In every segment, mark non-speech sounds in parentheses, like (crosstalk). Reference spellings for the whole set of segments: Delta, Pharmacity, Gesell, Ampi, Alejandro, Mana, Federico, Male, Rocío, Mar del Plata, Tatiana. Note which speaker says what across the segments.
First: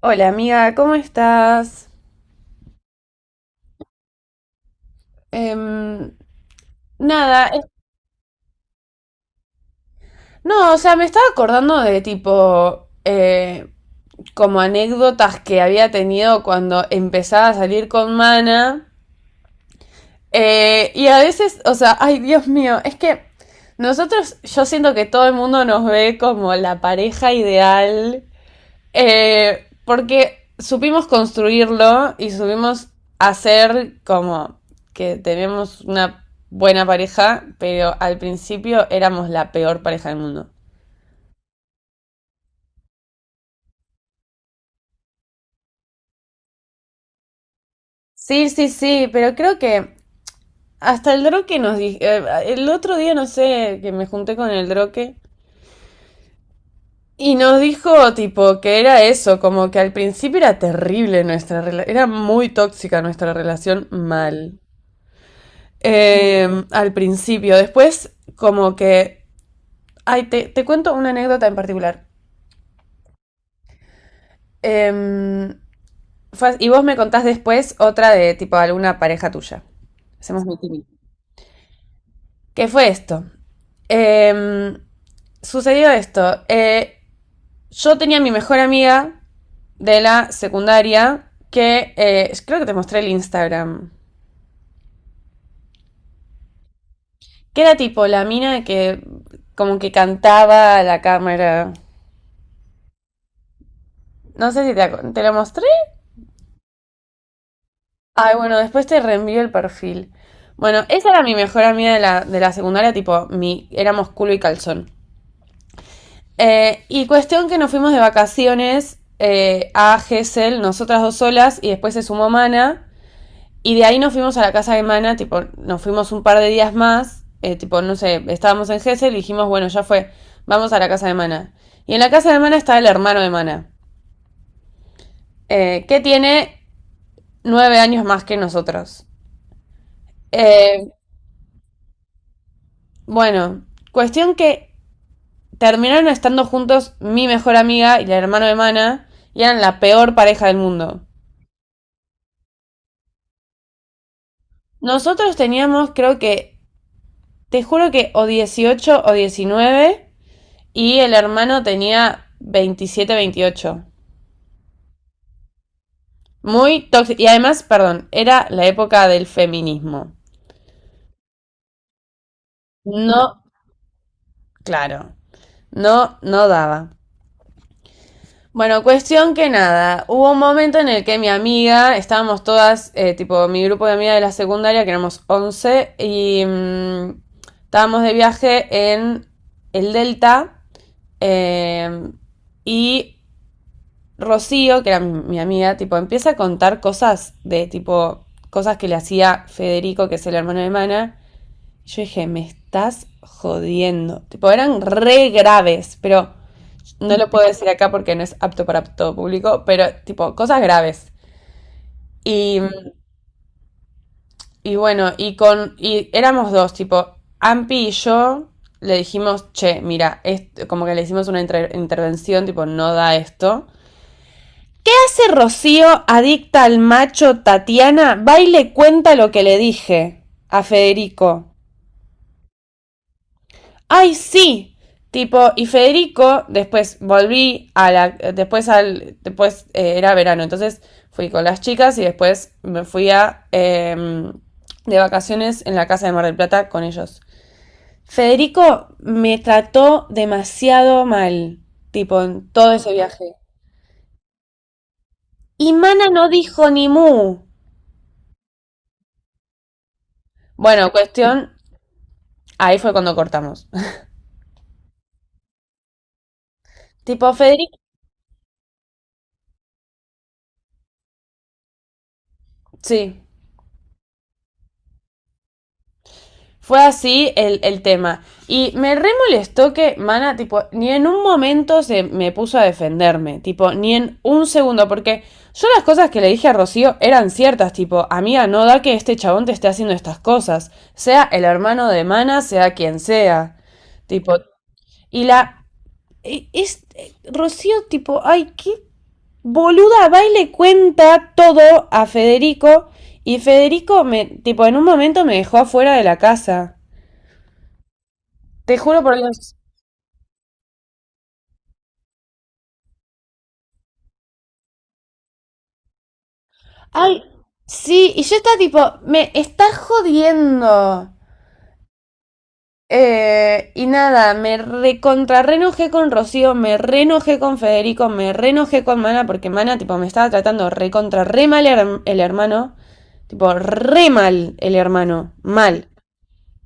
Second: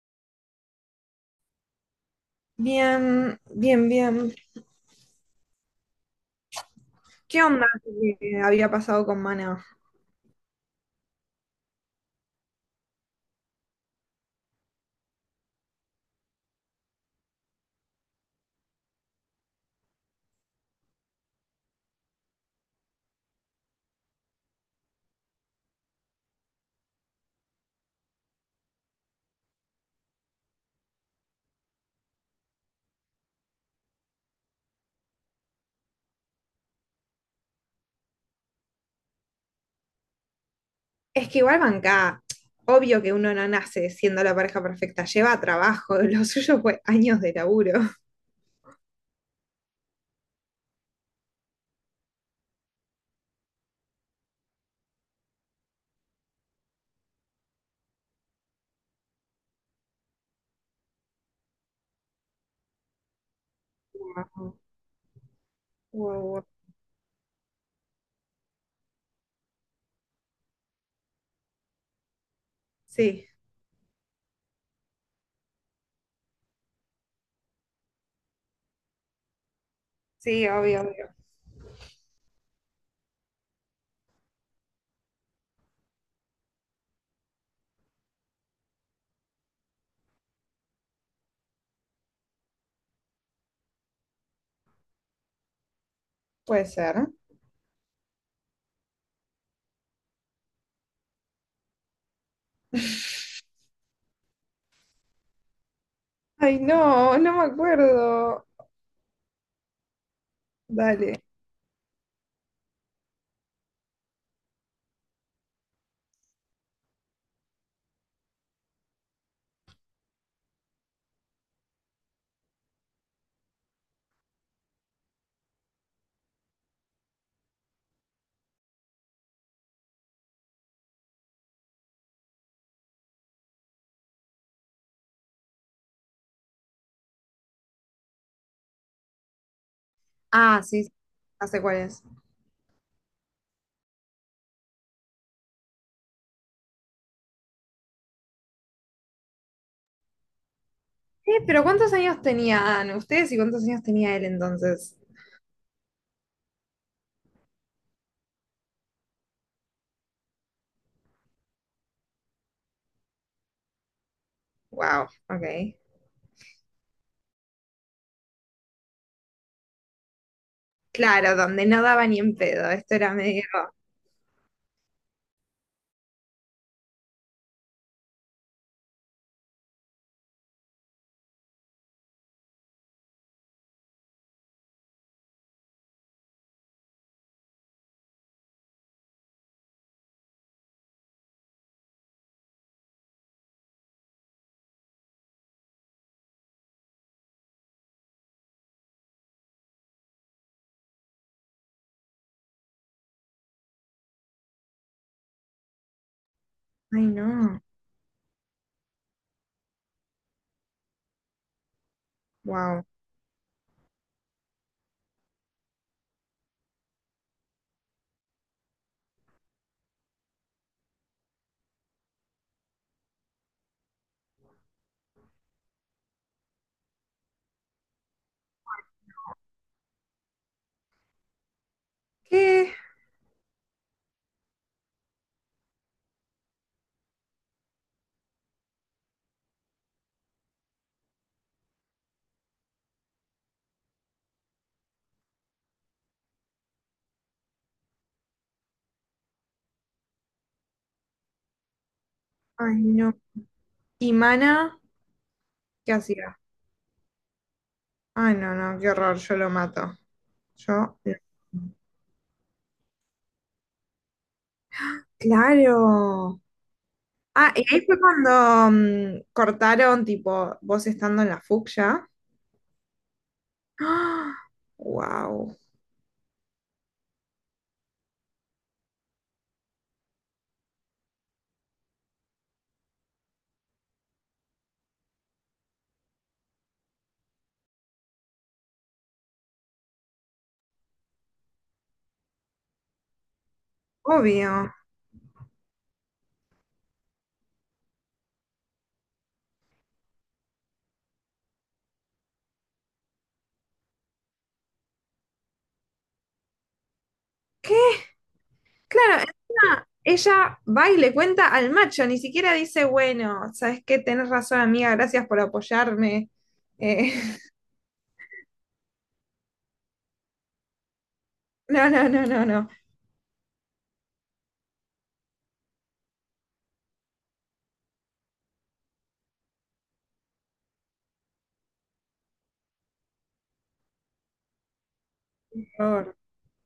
Speaker 1: Hola amiga, ¿cómo estás?
Speaker 2: Bien, bien, bien.
Speaker 1: Em, nada,
Speaker 2: ¿Qué onda que había pasado con Mana?
Speaker 1: no, o sea, me estaba acordando de tipo, como anécdotas que había tenido cuando empezaba a salir con Mana. Y a veces, o sea, ay Dios mío, es que nosotros, yo siento que todo el mundo nos ve como la pareja ideal. Porque supimos construirlo y supimos hacer como que tenemos una buena pareja, pero al principio éramos la peor pareja del mundo.
Speaker 2: Es que igual banca, obvio que uno no nace siendo la pareja perfecta, lleva trabajo, (laughs) lo suyo fue años de laburo.
Speaker 1: Sí, sí, sí, pero creo que hasta el droque nos dijo, el otro día no sé, que me junté con el droque y nos dijo tipo que era eso, como que al principio era terrible nuestra relación, era muy tóxica nuestra relación mal.
Speaker 2: Wow, wow, wow.
Speaker 1: Al principio, después como que ay, te cuento una anécdota en particular.
Speaker 2: Sí,
Speaker 1: Em, y vos me contás después otra de tipo alguna pareja tuya. Hacemos
Speaker 2: sí, obvio,
Speaker 1: meeting.
Speaker 2: obvio.
Speaker 1: ¿Qué fue esto? Em, sucedió esto. Yo tenía mi mejor amiga de la secundaria que creo que te mostré el Instagram.
Speaker 2: Puede ser.
Speaker 1: Que era tipo la mina que como que cantaba a la cámara. No sé si te lo mostré.
Speaker 2: Ay, no, no me
Speaker 1: Ay,
Speaker 2: acuerdo.
Speaker 1: bueno, después te reenvío el perfil. Bueno, esa
Speaker 2: Dale.
Speaker 1: era mi mejor amiga de de la secundaria, tipo, mi, éramos culo y calzón. Y cuestión que nos fuimos de vacaciones a Gesell, nosotras dos solas, y después se sumó Mana. Y de ahí nos fuimos a la casa de Mana, tipo, nos fuimos un par de días más, tipo, no sé, estábamos en Gesell y dijimos, bueno, ya fue, vamos a la casa de Mana. Y en la casa de Mana está el hermano de Mana, que tiene 9 años más que nosotros.
Speaker 2: Ah, sí,
Speaker 1: Eh,
Speaker 2: sí, ya sé cuál es.
Speaker 1: Bueno, cuestión que terminaron estando juntos mi mejor amiga y la hermana de Mana y eran la peor pareja del mundo.
Speaker 2: Pero ¿cuántos años tenían ustedes y cuántos años tenía él entonces?
Speaker 1: Nosotros teníamos, creo que, te juro que o 18 o 19 y el hermano tenía 27 28.
Speaker 2: Wow, ok.
Speaker 1: Muy tóxico. Y además, perdón, era la época del feminismo.
Speaker 2: Claro, donde no daba ni en pedo, esto era
Speaker 1: No,
Speaker 2: medio...
Speaker 1: claro, no, no daba. Bueno, cuestión que nada, hubo un momento en el que mi amiga, estábamos todas, tipo mi grupo de amigas de la secundaria, que éramos 11 y estábamos de viaje en el Delta, eh, y Rocío, que era mi amiga, tipo empieza a contar cosas de tipo, cosas que le hacía Federico, que es el hermano de Mana, y yo dije, me estás jodiendo, tipo eran re graves, pero...
Speaker 2: Ay,
Speaker 1: No lo puedo
Speaker 2: no.
Speaker 1: decir acá porque no es apto para todo público, pero tipo, cosas graves. Y,
Speaker 2: Wow.
Speaker 1: y bueno, y con. Y éramos dos, tipo, Ampi y yo le dijimos, che, mira, esto, como que le hicimos una intervención, tipo, no da esto. ¿Qué hace Rocío, adicta al macho Tatiana? Va y le cuenta lo que le dije a Federico.
Speaker 2: ¿Qué?
Speaker 1: ¡Ay, sí! Tipo, y Federico, después volví a la, después al, después era verano, entonces fui con las chicas y después me fui a, de vacaciones en la casa de Mar del Plata con ellos. Federico me trató demasiado mal, tipo, en todo
Speaker 2: Ay,
Speaker 1: ese
Speaker 2: no.
Speaker 1: viaje.
Speaker 2: ¿Y Mana?
Speaker 1: Y
Speaker 2: ¿Qué
Speaker 1: Mana no
Speaker 2: hacía?
Speaker 1: dijo ni mu.
Speaker 2: Ay, no, no, qué horror, yo lo mato.
Speaker 1: Bueno,
Speaker 2: Yo. Lo-
Speaker 1: cuestión, ahí fue cuando cortamos. (laughs)
Speaker 2: Claro.
Speaker 1: Tipo,
Speaker 2: Ah, y
Speaker 1: Federico,
Speaker 2: ahí fue cuando cortaron, tipo, vos estando en la fucsia.
Speaker 1: sí.
Speaker 2: ¡Ah! Wow.
Speaker 1: Fue así el tema. Y me re molestó que Mana, tipo, ni en un momento se me puso a defenderme. Tipo, ni en un segundo. Porque yo las cosas que le dije a Rocío eran ciertas. Tipo, amiga, no da que este chabón te esté haciendo estas cosas. Sea el hermano de Mana, sea quien sea. Tipo,
Speaker 2: Obvio.
Speaker 1: y la. Es, Rocío, tipo, ay, qué boluda, va y le cuenta todo a Federico. Y Federico, tipo, en un momento me dejó afuera de la casa.
Speaker 2: ¿Qué?
Speaker 1: Te juro por
Speaker 2: Claro,
Speaker 1: Dios.
Speaker 2: encima ella va y le cuenta al macho, ni siquiera dice, bueno, ¿sabes qué? Tenés razón, amiga, gracias por apoyarme. Eh,
Speaker 1: Ay, sí, y yo estaba tipo, me está jodiendo.
Speaker 2: (laughs) no, no, no, no, no.
Speaker 1: Y nada, me recontra reenojé con Rocío, me reenojé con Federico, me reenojé con Mana, porque Mana, tipo, me estaba tratando recontra re mal el hermano. Tipo, re mal el hermano, mal.
Speaker 2: Por-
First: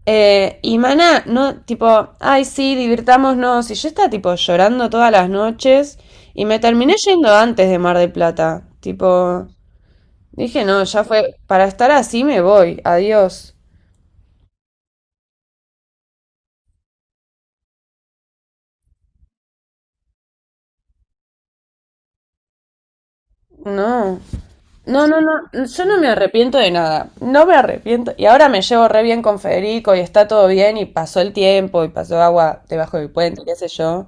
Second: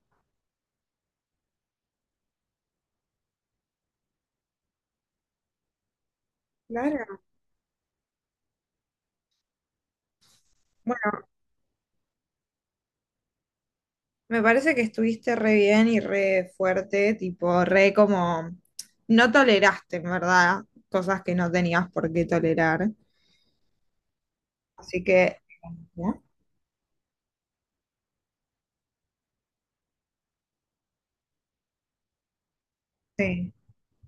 Speaker 1: Y Mana, no, tipo, ay, sí, divirtámonos. Y yo estaba, tipo, llorando todas las noches. Y me terminé
Speaker 2: Claro.
Speaker 1: yendo antes de Mar del Plata. Tipo, dije, no, ya
Speaker 2: Bueno,
Speaker 1: fue, para estar así me voy, adiós.
Speaker 2: me parece que estuviste re bien y re fuerte, tipo, re como, no toleraste, en verdad, cosas que no tenías por qué tolerar.
Speaker 1: No,
Speaker 2: Así
Speaker 1: no, no,
Speaker 2: que,
Speaker 1: no, yo no me
Speaker 2: ¿no?
Speaker 1: arrepiento de nada, no me arrepiento. Y ahora me llevo re bien con Federico y está todo bien y pasó el tiempo y pasó agua debajo del puente,
Speaker 2: Sí,
Speaker 1: qué sé yo.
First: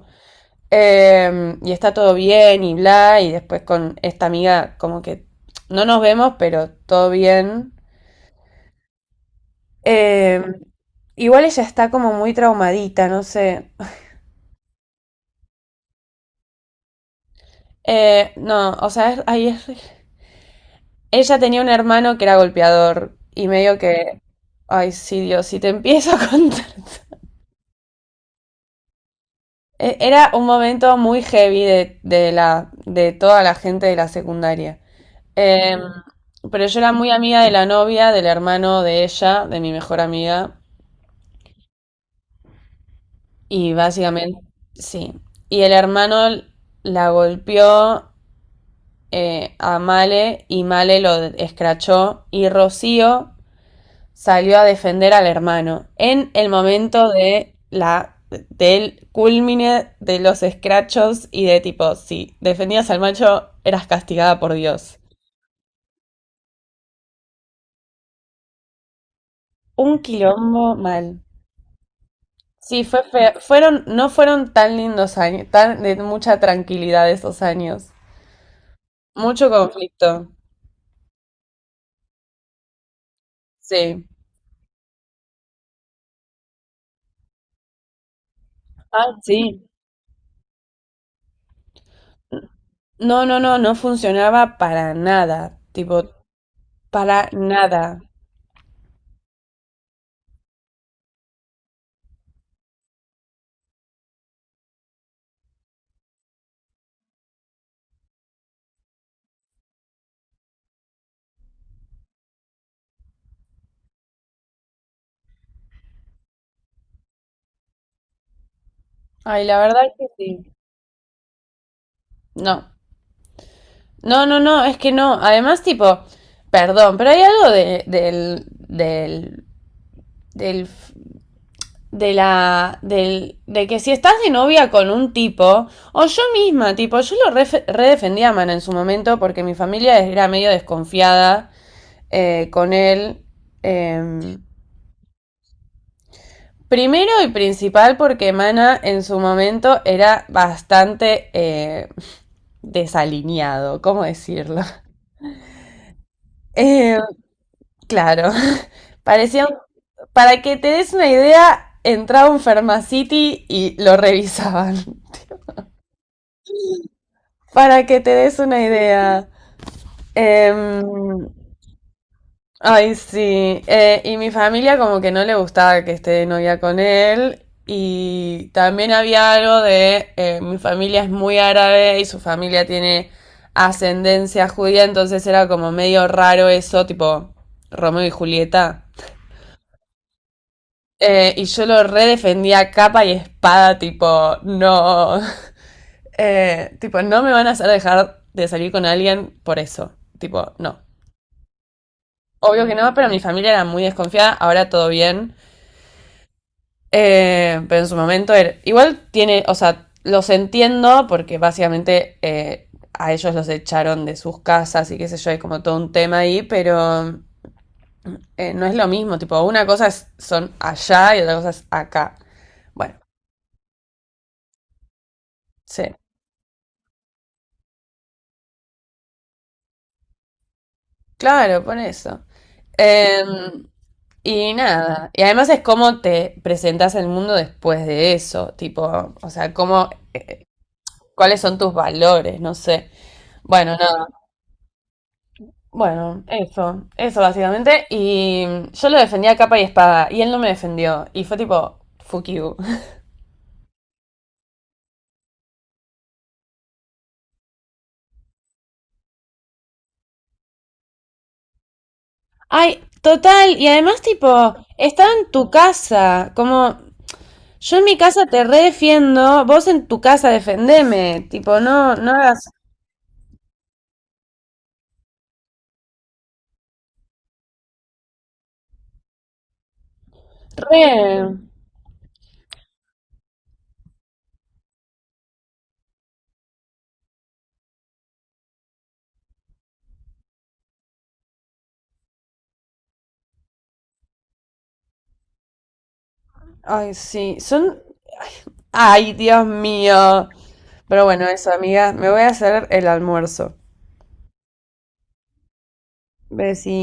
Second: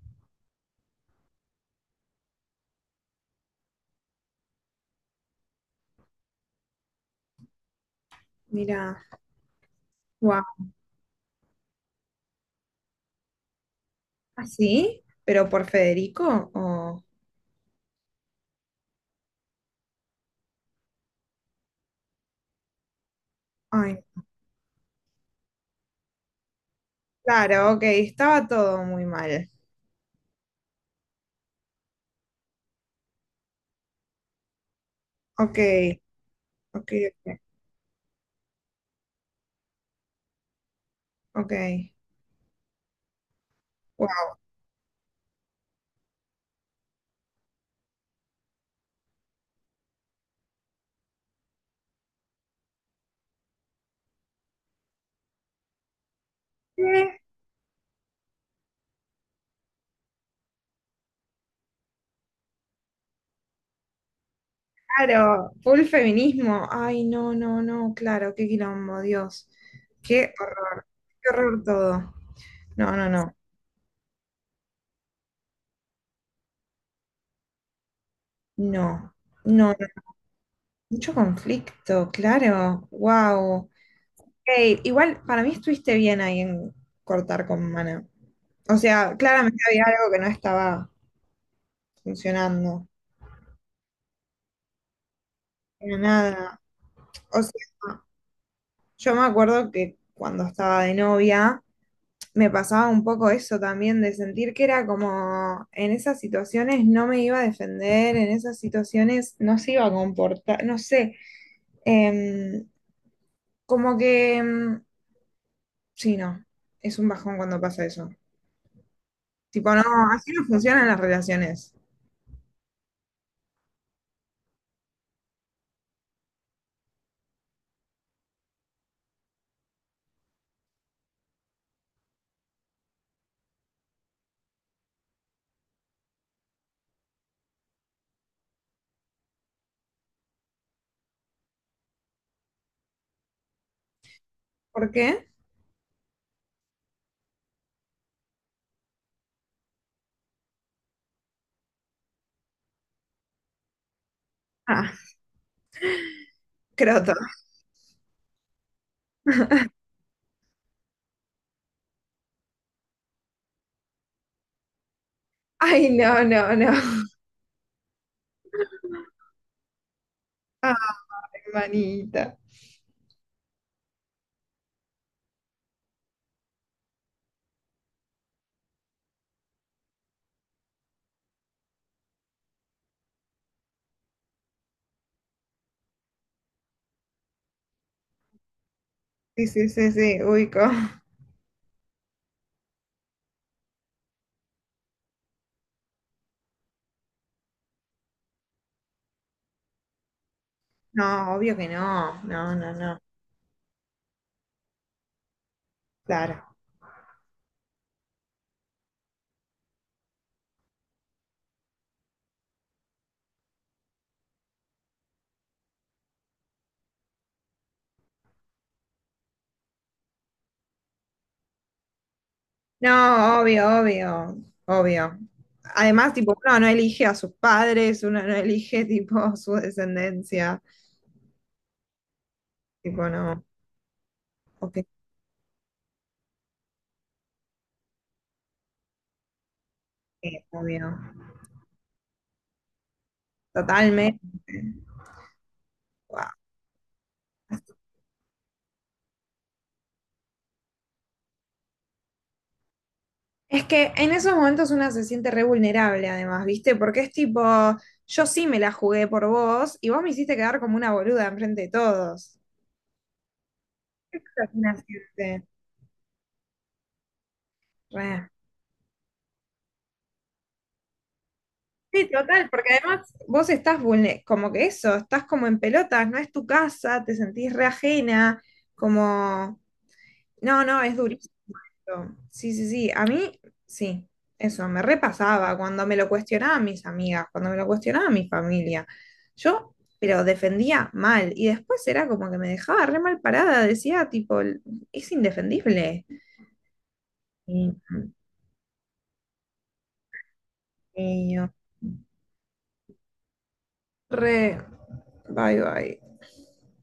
Speaker 1: Y está todo bien y bla, y después con esta amiga como que no nos vemos, pero todo bien.
Speaker 2: mira,
Speaker 1: Eh,
Speaker 2: wow.
Speaker 1: Igual ella está como muy traumadita, no sé.
Speaker 2: ¿Así? ¿Pero por Federico? O...
Speaker 1: No, o sea, ahí es ella tenía un hermano que era golpeador y medio
Speaker 2: Ay,
Speaker 1: que, ay, sí, Dios, si te empiezo a contar.
Speaker 2: claro, ok, estaba todo muy mal.
Speaker 1: Era un momento muy heavy de de toda la gente de la secundaria.
Speaker 2: Ok,
Speaker 1: Em, pero yo era
Speaker 2: ok,
Speaker 1: muy amiga de la novia, del hermano de ella, de mi mejor amiga,
Speaker 2: ok, ok.
Speaker 1: y
Speaker 2: Wow.
Speaker 1: básicamente, sí. Y el hermano la golpeó a Male y Male lo escrachó y Rocío salió a defender al hermano en el momento de la del culmine de los escrachos y de tipo, si defendías al macho, eras castigada por Dios.
Speaker 2: Claro, full feminismo. Ay, no, no, no, claro, qué quilombo, Dios.
Speaker 1: Un
Speaker 2: Qué
Speaker 1: quilombo
Speaker 2: horror,
Speaker 1: mal.
Speaker 2: qué horror todo.
Speaker 1: Sí,
Speaker 2: No,
Speaker 1: fue
Speaker 2: no,
Speaker 1: feo.
Speaker 2: no,
Speaker 1: Fueron, no fueron tan lindos años, tan de mucha tranquilidad esos años.
Speaker 2: no,
Speaker 1: Mucho
Speaker 2: no, no.
Speaker 1: conflicto.
Speaker 2: Mucho conflicto, claro, wow.
Speaker 1: Sí.
Speaker 2: Igual para mí estuviste bien ahí en cortar con Mana. O
Speaker 1: Ah,
Speaker 2: sea, claramente
Speaker 1: sí.
Speaker 2: había algo que no estaba funcionando,
Speaker 1: No, no, no, no funcionaba para nada.
Speaker 2: pero
Speaker 1: Tipo,
Speaker 2: nada.
Speaker 1: para
Speaker 2: O sea,
Speaker 1: nada.
Speaker 2: yo me acuerdo que cuando estaba de novia, me pasaba un poco eso también, de sentir que era como en esas situaciones no me iba a defender, en esas situaciones no se iba a comportar, no sé, em, como que, em, sí, no, es un bajón cuando pasa eso.
Speaker 1: Ay, la
Speaker 2: Tipo,
Speaker 1: verdad
Speaker 2: no,
Speaker 1: es que
Speaker 2: así no
Speaker 1: sí.
Speaker 2: funcionan las relaciones.
Speaker 1: No. No, no, no, es que no. Además, tipo, perdón, pero hay algo del, de del, de que si estás de novia con un tipo, o yo misma, tipo, yo lo redefendí a Mana en su momento porque mi familia era medio desconfiada con él. eh,
Speaker 2: ¿Por qué?
Speaker 1: Primero y principal porque Mana en su momento era bastante desalineado, ¿cómo decirlo? (laughs)
Speaker 2: Ah, (laughs)
Speaker 1: Eh,
Speaker 2: croto.
Speaker 1: claro, parecía un... Para que te des una idea, entraba un Pharmacity y lo revisaban. (laughs)
Speaker 2: Ay, no, no, no. (laughs)
Speaker 1: Para que te des una idea.
Speaker 2: Ah,
Speaker 1: Em,
Speaker 2: hermanita.
Speaker 1: ay, sí. Y mi familia como que no le gustaba que esté de novia con él. Y también había algo de, mi familia es muy árabe y su familia tiene ascendencia judía, entonces era como medio raro eso, tipo Romeo y Julieta.
Speaker 2: Sí, sí, sí, sí, ubico.
Speaker 1: Y yo lo redefendía a capa y espada, tipo, no. (laughs) Tipo, no me van a hacer dejar de salir con alguien por eso. Tipo, no.
Speaker 2: No, obvio que no, no,
Speaker 1: Obvio
Speaker 2: no,
Speaker 1: que no,
Speaker 2: no,
Speaker 1: pero mi familia era muy desconfiada, ahora todo bien.
Speaker 2: claro.
Speaker 1: Pero en su momento era... Igual tiene, o sea, los entiendo porque básicamente a ellos los echaron de sus casas y qué sé yo, hay como todo un tema ahí, pero no es lo mismo, tipo, una cosa es, son allá y otra cosa es acá. Bueno,
Speaker 2: No, obvio, obvio, obvio.
Speaker 1: sí,
Speaker 2: Además, tipo, uno no elige a sus padres, uno no elige, (laughs) tipo, su descendencia.
Speaker 1: claro, por eso.
Speaker 2: Tipo, no.
Speaker 1: Em, y
Speaker 2: Ok,
Speaker 1: nada, y además es cómo te presentas al mundo después de eso, tipo, o sea, cómo,
Speaker 2: obvio.
Speaker 1: cuáles son tus valores, no sé. Bueno, nada,
Speaker 2: Totalmente.
Speaker 1: bueno,
Speaker 2: Wow.
Speaker 1: eso básicamente. Y yo lo defendía a capa y espada, y él no me defendió, y fue tipo, fuck you. (laughs)
Speaker 2: Es que en esos momentos una se siente re vulnerable, además, ¿viste? Porque es tipo, yo sí me la jugué por vos y vos me hiciste quedar como una boluda enfrente de todos.
Speaker 1: Ay, total, y además,
Speaker 2: ¿Qué es
Speaker 1: tipo,
Speaker 2: una
Speaker 1: estaba en
Speaker 2: siente?
Speaker 1: tu casa, como, yo en mi casa
Speaker 2: Re.
Speaker 1: te redefiendo, vos en tu casa defendeme, tipo, no,
Speaker 2: Sí,
Speaker 1: no hagas
Speaker 2: total, porque además vos estás vulne- como que eso, estás como en pelotas, no es tu casa, te sentís re ajena, como, no, no, es
Speaker 1: re.
Speaker 2: durísimo. Sí, sí, sí, a mí, sí, eso, me repasaba cuando me lo cuestionaban mis amigas, cuando me lo cuestionaba mi familia. Yo, pero defendía mal, y después era como que me dejaba re mal parada, decía, tipo, es indefendible.
Speaker 1: Ay, sí,
Speaker 2: Y,
Speaker 1: son... Ay, Dios mío. Pero bueno,
Speaker 2: y yo,
Speaker 1: eso, amiga, me voy a hacer el almuerzo.
Speaker 2: re, bye, bye.
Speaker 1: Besí.